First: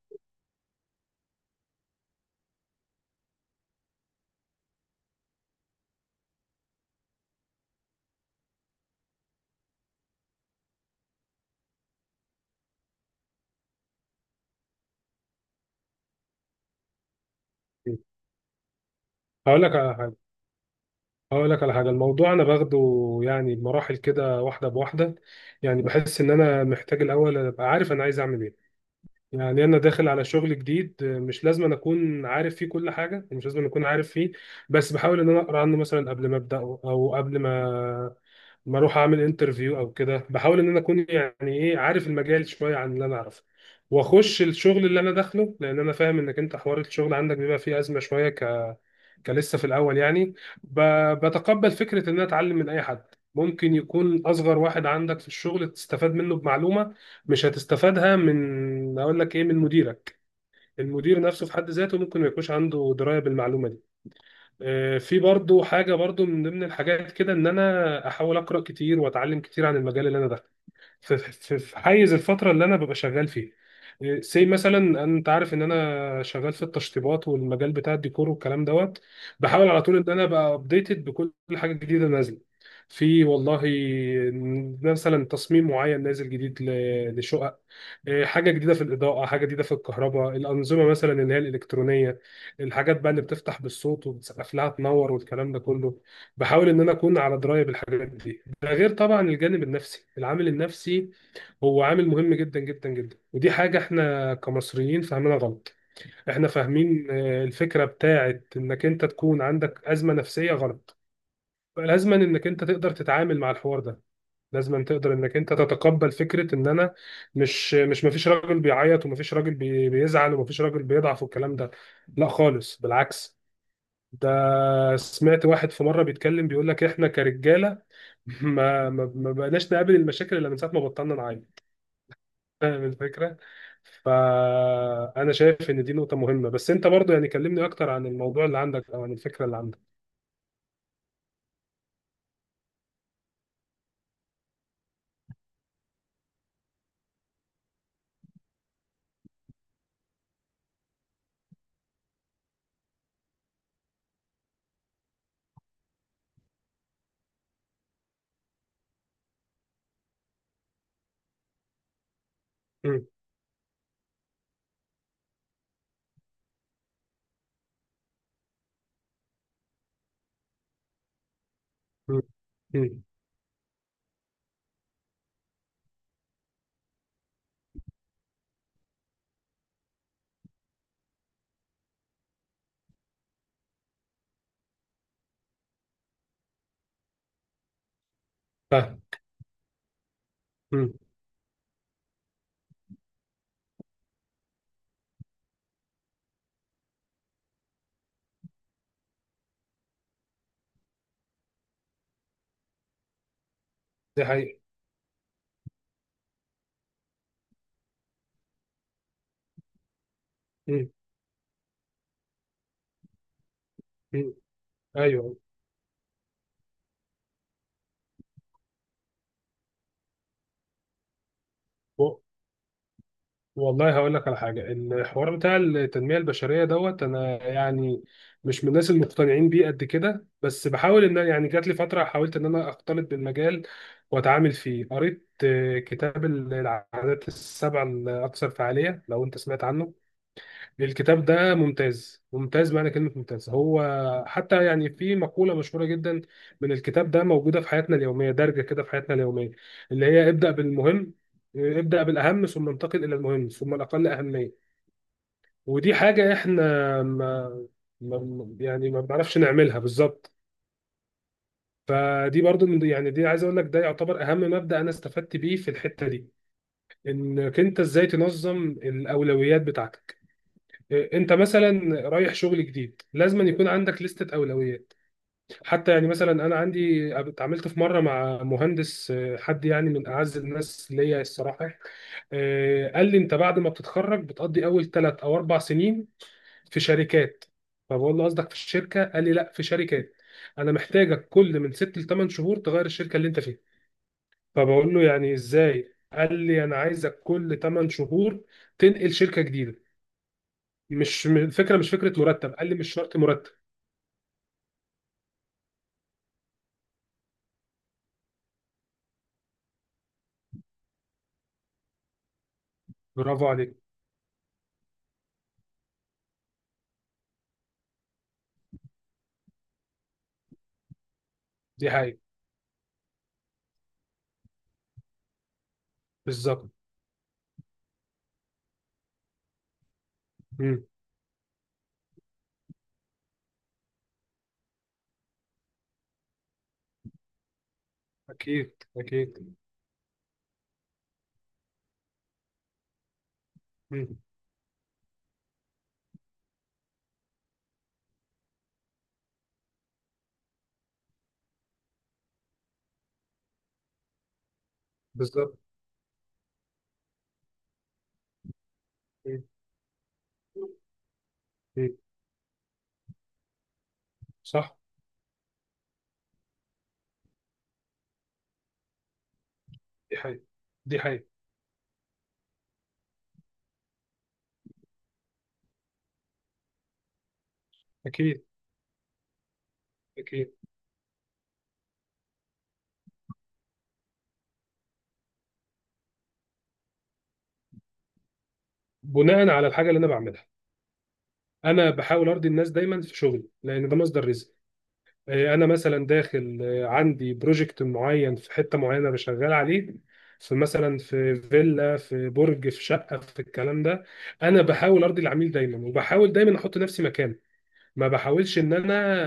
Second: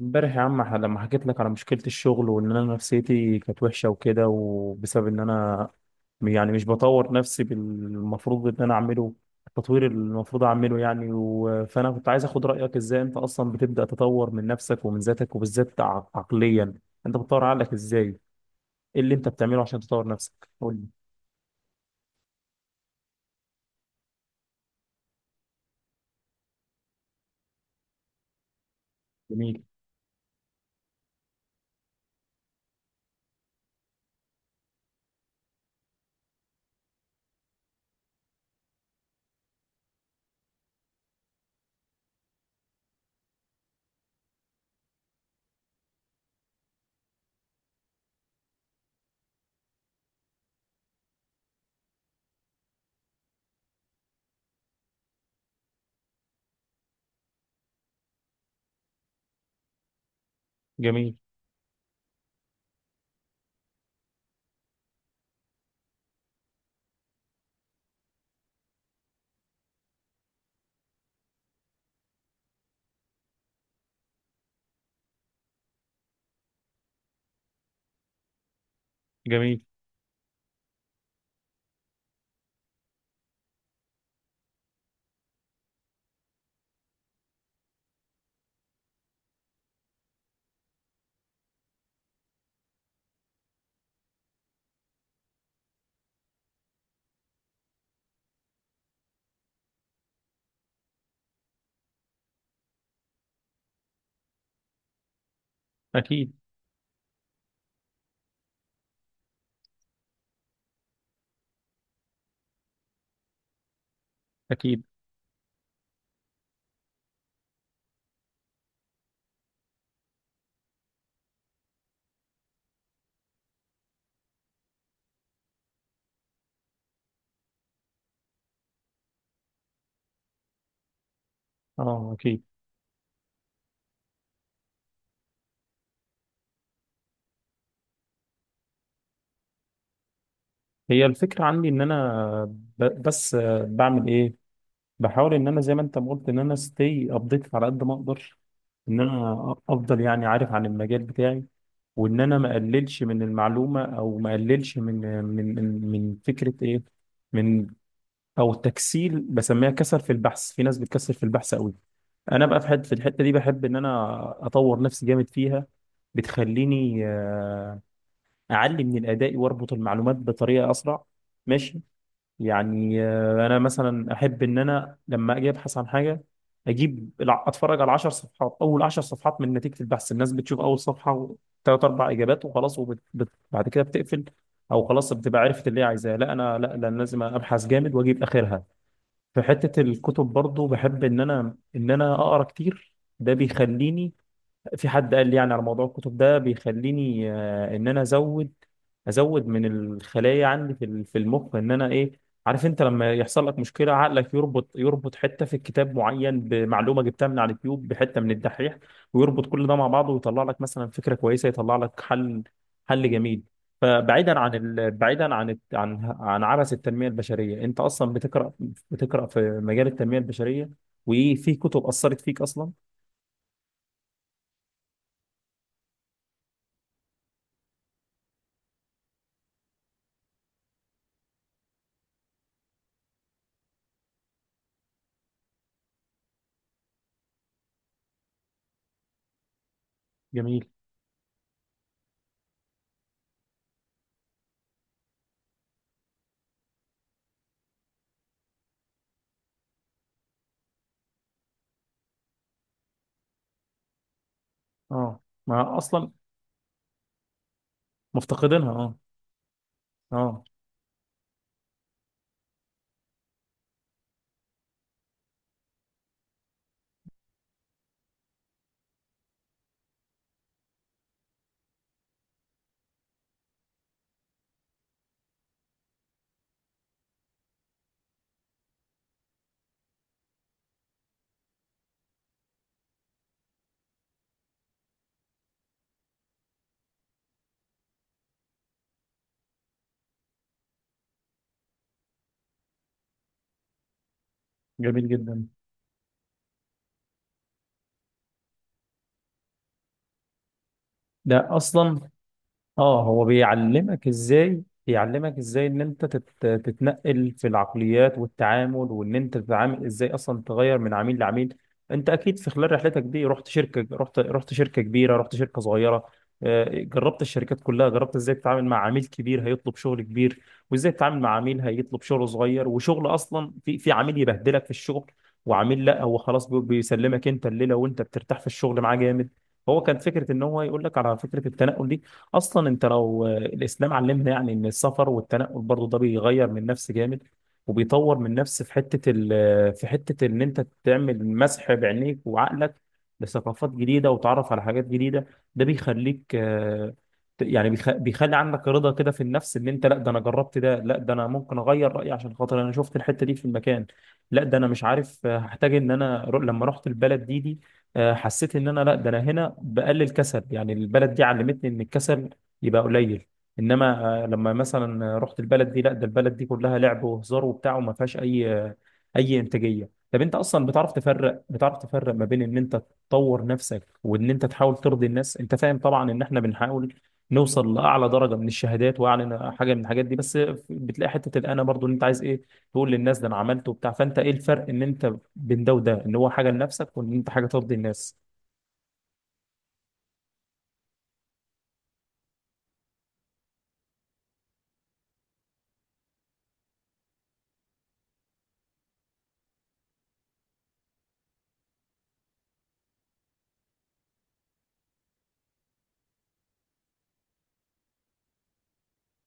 امبارح يا عم لما حكيت لك على مشكلة الشغل وان انا نفسيتي كانت وحشة وكده، وبسبب ان انا يعني مش بطور نفسي بالمفروض ان انا اعمله، التطوير اللي المفروض اعمله يعني فانا كنت عايز اخد رأيك ازاي انت اصلا بتبدأ تطور من نفسك ومن ذاتك، وبالذات عقليا. انت بتطور عقلك ازاي؟ ايه اللي انت بتعمله هقول لك عشان على تطور حاجة نفسك؟ قول لي. هقول لك على حاجة. الموضوع أنا باخده يعني بمراحل كده، واحدة بواحدة. يعني بحس إن أنا محتاج الأول أبقى عارف أنا عايز أعمل إيه. جميل. يعني أنا داخل على شغل جديد، مش لازم أنا أكون عارف فيه كل حاجة، مش لازم أنا أكون عارف فيه، بس بحاول إن أنا أقرأ عنه مثلا قبل ما أبدأه، أو قبل ما أروح أعمل انترفيو أو كده. بحاول إن أنا أكون يعني إيه عارف المجال شوية عن اللي أنا أعرفه، وأخش الشغل اللي أنا داخله، لأن أنا فاهم إنك أنت حوار الشغل عندك بيبقى فيه أزمة شوية، كان لسه في الاول يعني. ب- بتقبل فكره ان انا اتعلم من اي حد، ممكن يكون اصغر واحد عندك في الشغل تستفاد منه بمعلومه مش هتستفادها من، اقول لك ايه، من مديرك. جميل. المدير نفسه في حد ذاته ممكن ما يكونش عنده درايه بالمعلومه دي. في برضو حاجه، برضو من ضمن الحاجات كده ان انا احاول اقرا كتير واتعلم كتير عن المجال اللي انا داخله في حيز الفتره اللي انا ببقى شغال فيه. سي مثلا انت عارف ان انا شغال في التشطيبات والمجال بتاع الديكور والكلام دوت. جميل. بحاول على طول ان انا ابقى ابديتد بكل حاجه جديده نازله في، والله مثلا تصميم معين نازل جديد لشقق. حاجه جديده في الاضاءه، حاجه جديده في الكهرباء، الانظمه مثلا اللي هي الالكترونيه، الحاجات بقى اللي بتفتح بالصوت وبتسقف لها تنور والكلام ده كله، بحاول ان انا اكون على درايه بالحاجات دي. ده غير طبعا الجانب النفسي، العامل النفسي هو عامل مهم جدا جدا جدا، ودي حاجة احنا كمصريين فاهمينها غلط. اكيد. احنا فاهمين الفكرة بتاعت انك انت تكون عندك أزمة نفسية غلط، لازما انك انت تقدر تتعامل مع الحوار ده، اكيد. لازما تقدر انك انت تتقبل فكرة ان انا مش مش مفيش راجل بيعيط، ومفيش راجل بيزعل، ومفيش راجل بيضعف والكلام ده. لا خالص، بالعكس ده. سمعت واحد في مرة بيتكلم بيقول لك احنا كرجالة ما بقناش نقابل المشاكل الا من ساعة ما بطلنا نعاني. اه، اكيد. فاهم الفكرة؟ فأنا شايف إن دي نقطة مهمة، بس أنت برضو يعني كلمني أكتر عن الموضوع اللي عندك أو عن الفكرة اللي عندك. هي الفكرة عندي ان انا بس بعمل ايه؟ بحاول ان انا زي ما انت ما قلت، ان انا ستي ابديت على قد ما اقدر، ان انا افضل يعني عارف عن المجال بتاعي، وان انا ما اقللش من المعلومه، او ما اقللش من من فكره ايه، من او تكسيل، بسميها كسل في البحث. في ناس بتكسل في البحث قوي. انا بقى في حته، في مم. الحته دي بحب ان انا اطور نفسي جامد فيها. بتخليني اعلي من الاداء واربط المعلومات بطريقه اسرع. ماشي. مم. يعني مم. انا مثلا احب ان انا لما اجي ابحث عن حاجه، اتفرج على 10 صفحات، اول 10 صفحات من نتيجه البحث. الناس بتشوف اول صفحه، ثلاث اربع اجابات وخلاص، بعد كده بتقفل، او خلاص بتبقى عرفت اللي هي عايزاه. لا انا، لا لا، أنا لازم ابحث جامد واجيب اخرها. فاهم. في حته الكتب برضو مم. بحب ان انا اقرا كتير. ده بيخليني، في حد قال لي يعني على موضوع الكتب، ده بيخليني ان انا ازود، من الخلايا عندي في المخ، ان انا ايه، عارف، انت لما يحصل لك مشكله دي عقلك حقيقة. يربط، حته في الكتاب معين بمعلومه جبتها من على اليوتيوب، بحته من الدحيح، ويربط كل ده مع بعضه ويطلع لك مثلا مم. فكره كويسه، يطلع لك حل. حل جميل. مم. فبعيدا عن بعيدا أيوه. عن عبث التنميه البشريه، انت اصلا بتقرا في مجال التنميه البشريه؟ وايه في كتب اثرت فيك اصلا؟ والله هقول لك على حاجة، الحوار بتاع التنمية البشرية دوت، أنا يعني مش من الناس المقتنعين بيه قد كده، بس بحاول إن يعني جات لي فترة حاولت إن أنا أختلط بالمجال وأتعامل فيه. قريت كتاب العادات السبع الأكثر فعالية، لو أنت سمعت عنه. جميل. الكتاب ده ممتاز ممتاز، معنى كلمة ممتاز هو، حتى يعني في مقولة مشهورة جدا من الكتاب ده موجودة في حياتنا اليومية، دارجة كده في حياتنا اليومية، اللي هي ابدأ بالمهم، ابدأ بالأهم ثم انتقل إلى المهم ثم الأقل أهمية. اه، ما ودي اصلا. حاجة احنا ما مفتقدينها، يعني اه. ما بنعرفش نعملها بالظبط. اه. فدي برضو يعني دي عايز اقول لك ده يعتبر اهم مبدأ انا استفدت بيه في الحتة دي، انك انت ازاي تنظم الاولويات بتاعتك. انت مثلا رايح شغل جديد لازم يكون عندك لستة اولويات. حتى يعني مثلا انا عندي، اتعاملت في مره مع مهندس حد يعني من اعز الناس ليا الصراحه. قال لي انت بعد ما بتتخرج بتقضي اول ثلاث او اربع سنين في شركات. فبقول له قصدك في الشركه، قال لي لا في شركات، انا محتاجك كل من ست لثمان شهور تغير الشركه اللي انت فيها. فبقول له جميل يعني جدا. ازاي، قال لي انا عايزك كل ثمان شهور تنقل شركه جديده. مش م- ده الفكره مش اصلا، فكره مرتب، قال لي مش اه، شرط هو مرتب. بيعلمك ازاي، ان انت تتنقل في العقليات والتعامل، وان انت تتعامل ازاي اصلا، تغير من عميل لعميل. انت اكيد في خلال رحلتك دي برافو رحت عليك. شركة، رحت شركة كبيرة، رحت شركة صغيرة. جربت الشركات كلها، جربت ازاي تتعامل مع عميل كبير هيطلب شغل كبير، وازاي تتعامل مع عميل دي هيطلب حقيقة. شغل صغير. وشغل اصلا في عميل يبهدلك في الشغل، وعميل لا، هو خلاص بالظبط. بيسلمك انت الليلة، وانت بترتاح في الشغل معاه جامد. هو كان فكرة ان هو مم. يقول لك على فكرة التنقل دي. اصلا انت لو الاسلام علمنا يعني ان السفر والتنقل برضو ده بيغير من نفس جامد، وبيطور من نفس في اكيد حته ال اكيد. آه، في حته ان انت تعمل مسح بعينيك وعقلك لثقافات جديده، مم. وتعرف على حاجات جديده. ده بيخليك، يعني بيخلي عندك رضا كده في النفس، ان انت لا، ده انا جربت ده، لا ده انا ممكن اغير رايي عشان خاطر انا شفت الحته دي في المكان. لا ده انا مش عارف، بالظبط. هحتاج ان انا، لما رحت البلد دي، حسيت ان انا لا، ده انا مم. هنا بقلل كسل، يعني البلد دي علمتني ان مم. الكسل يبقى قليل. انما لما صح. مثلا رحت البلد دي، لا ده البلد دي كلها لعب وهزار وبتاع، وما فيهاش اي اي انتاجيه. دي طب انت حقيقة. اصلا بتعرف دي حقيقة. تفرق، بتعرف تفرق ما بين ان انت تطور نفسك، وان انت تحاول ترضي الناس. انت فاهم طبعا ان احنا بنحاول نوصل لاعلى درجه اكيد من الشهادات واعلى حاجه من الحاجات دي، بس اكيد. بتلاقي حته الانا برضو، ان انت عايز ايه، تقول للناس ده انا عملت وبتاع. فانت ايه الفرق ان انت بين ده وده؟ ان هو حاجه لنفسك، وان انت حاجه ترضي الناس. بناء على الحاجه اللي انا بعملها، انا بحاول ارضي الناس دايما في شغلي لان ده مصدر رزق. انا مثلا داخل، عندي بروجكت معين في حته معينه بشغال عليه، في مثلا في فيلا، في برج، في شقه، في الكلام ده. انا بحاول ارضي العميل دايما، وبحاول دايما احط نفسي مكانه، ما بحاولش ان انا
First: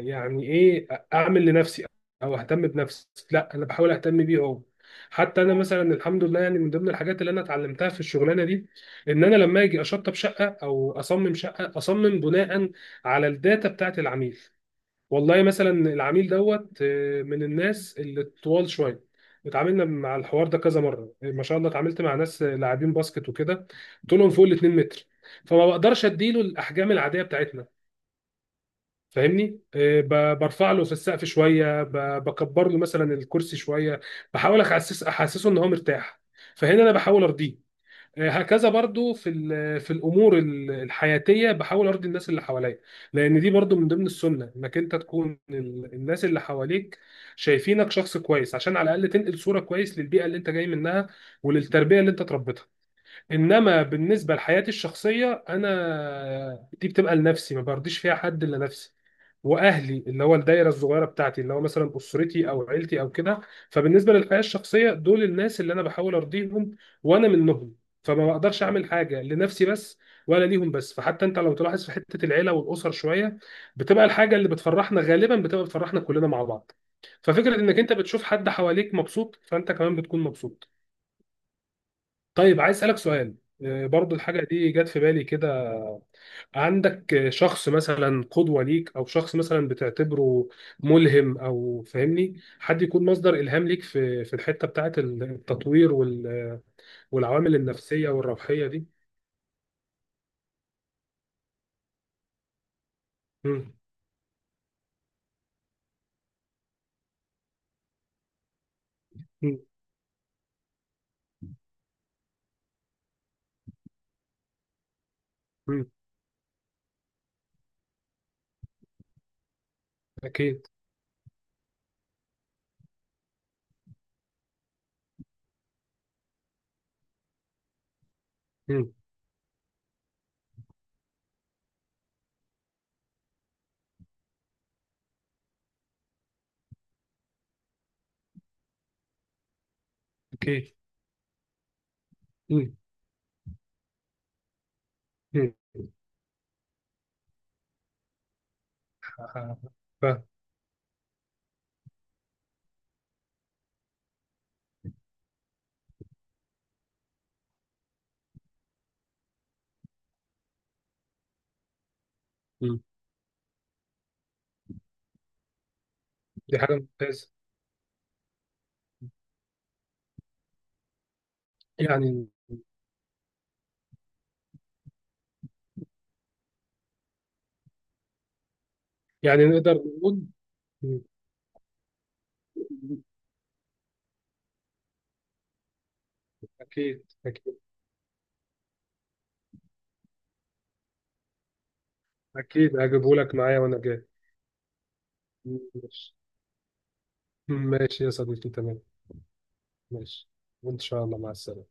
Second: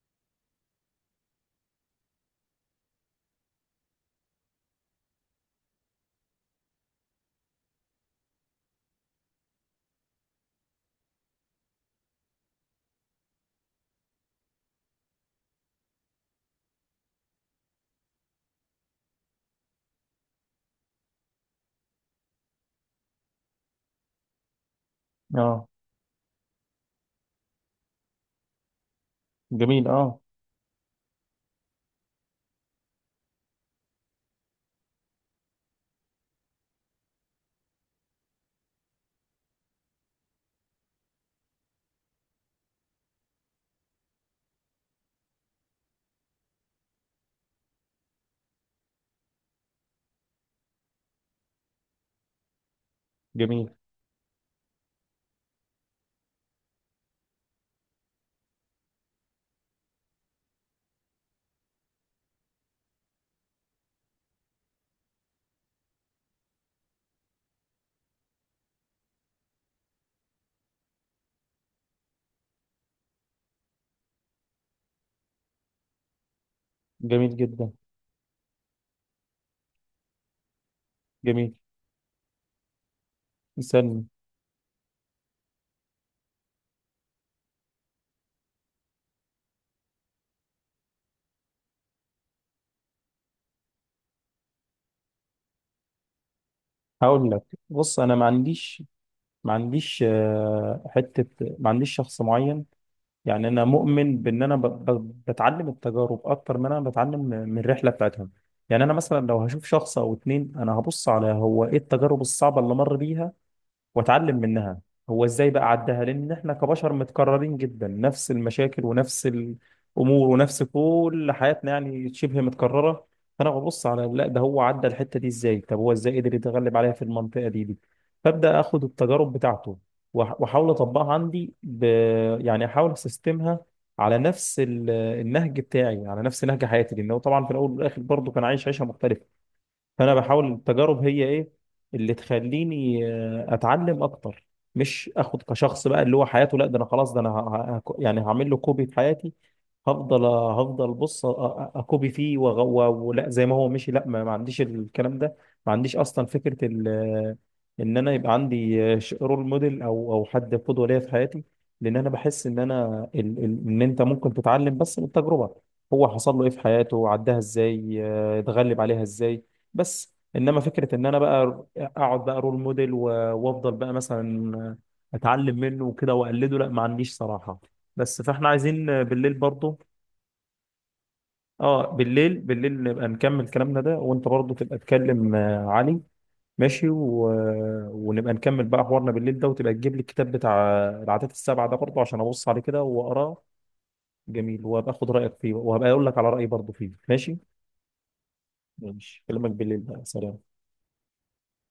يعني ايه اعمل لنفسي او اهتم بنفسي، لا انا بحاول اهتم بيه هو. حتى انا مثلا الحمد لله يعني، من ضمن الحاجات اللي انا اتعلمتها في الشغلانه دي ان انا لما اجي اشطب شقه او اصمم شقه اصمم بناء على الداتا بتاعت العميل. والله مثلا العميل دوت، من الناس اللي طوال شويه، اتعاملنا مع الحوار ده كذا مره، ما شاء الله اتعاملت مع ناس لاعبين باسكت وكده، طولهم فوق ال 2 متر، فما اه. بقدرش اديله الاحجام العاديه بتاعتنا. فاهمني، جميل. اه. برفع له في السقف شويه، بكبر له مثلا الكرسي شويه، بحاول احسس احسسه ان هو مرتاح. فهنا انا بحاول ارضيه. هكذا برضو في في الامور الحياتيه بحاول ارضي الناس اللي حواليا، لان دي برضو من ضمن السنه انك انت تكون الناس اللي حواليك شايفينك شخص كويس، عشان على الاقل تنقل صوره كويس للبيئه اللي انت جاي منها وللتربيه اللي انت تربيتها. جميل. انما بالنسبه لحياتي الشخصيه انا، دي بتبقى لنفسي، ما برضيش فيها حد الا نفسي واهلي، اللي هو الدايره الصغيره بتاعتي، اللي هو مثلا اسرتي او عيلتي او كده. فبالنسبه للحياه الشخصيه دول الناس اللي انا بحاول ارضيهم، وانا منهم، فما بقدرش اعمل حاجه لنفسي بس ولا ليهم بس. فحتى انت لو تلاحظ في حته العيله والاسر شويه، بتبقى الحاجه اللي بتفرحنا غالبا بتبقى بتفرحنا كلنا مع بعض. جميل ففكره جدا. انك انت بتشوف حد حواليك مبسوط فانت كمان بتكون مبسوط. جميل. طيب عايز اسالك سؤال، استنى. برضو الحاجه دي جت في بالي كده، عندك شخص مثلا قدوة ليك أو شخص مثلا بتعتبره ملهم، أو فاهمني حد يكون مصدر إلهام ليك في الحتة بتاعة التطوير هقول لك. والعوامل بص، النفسية انا ما والروحية عنديش، دي؟ ما عنديش حته، ما عنديش شخص معين. يعني انا مم. مؤمن بان انا بتعلم التجارب اكتر ما انا بتعلم من الرحله بتاعتهم. يعني انا مثلا لو مم. هشوف شخص او اتنين، انا هبص على هو ايه التجارب الصعبه اللي مر بيها، واتعلم منها. هو ازاي بقى مم. عدها، لان احنا كبشر متكررين جدا، نفس المشاكل ونفس الامور ونفس أكيد. كل حياتنا يعني شبه متكرره. فانا ببص على لا ده هو عدى الحته دي ازاي، طب هو ازاي قدر يتغلب عليها في المنطقه دي فابدا اخد مم. التجارب بتاعته، واحاول اطبقها عندي يعني احاول اسيستمها على نفس النهج بتاعي، على نفس نهج حياتي، لانه طبعا في الاول والاخر برضه كان عايش عيشه مختلفه. فانا بحاول أكيد. التجارب هي ايه اللي مم. تخليني اتعلم اكتر. مش اخد مم. كشخص بقى اللي هو حياته، لا ده انا خلاص، ده انا يعني هعمل له كوبي في ح- حياتي. هفضل فاهم. هفضل بص، اكوبي فيه، ولا زي ما هو مشي. لا، ما عنديش الكلام ده. ما عنديش اصلا فكره ان انا يبقى عندي رول موديل، او حد قدوه ليا في حياتي. لان انا بحس ان مم. انا ان انت ممكن تتعلم بس من التجربه. هو حصل له ايه دي في حاجة حياته، ممتازة. عداها ازاي، اتغلب عليها ازاي. بس انما فكره ان انا بقى اقعد يعني بقى رول موديل، وافضل بقى مثلا اتعلم منه وكده واقلده، لا، ما عنديش صراحه. بس فاحنا عايزين بالليل يعني نقدر برضو. نقول. مم. اه، بالليل، بالليل نبقى نكمل كلامنا ده، وانت برضو تبقى تكلم علي. ماشي. أكيد أكيد. ونبقى نكمل بقى حوارنا بالليل ده، وتبقى تجيب لي الكتاب بتاع العادات السبعه ده برضو، عشان ابص عليه أكيد كده هجيبهولك واقراه. معايا وأنا جاي. جميل. وابقى اخد رايك فيه، وهبقى اقول ماشي. لك على رايي برضو فيه. ماشي. ماشي يا صديقي، تمام. ماشي. اكلمك بالليل بقى، ماشي. سلام. وإن شاء الله مع السلامة.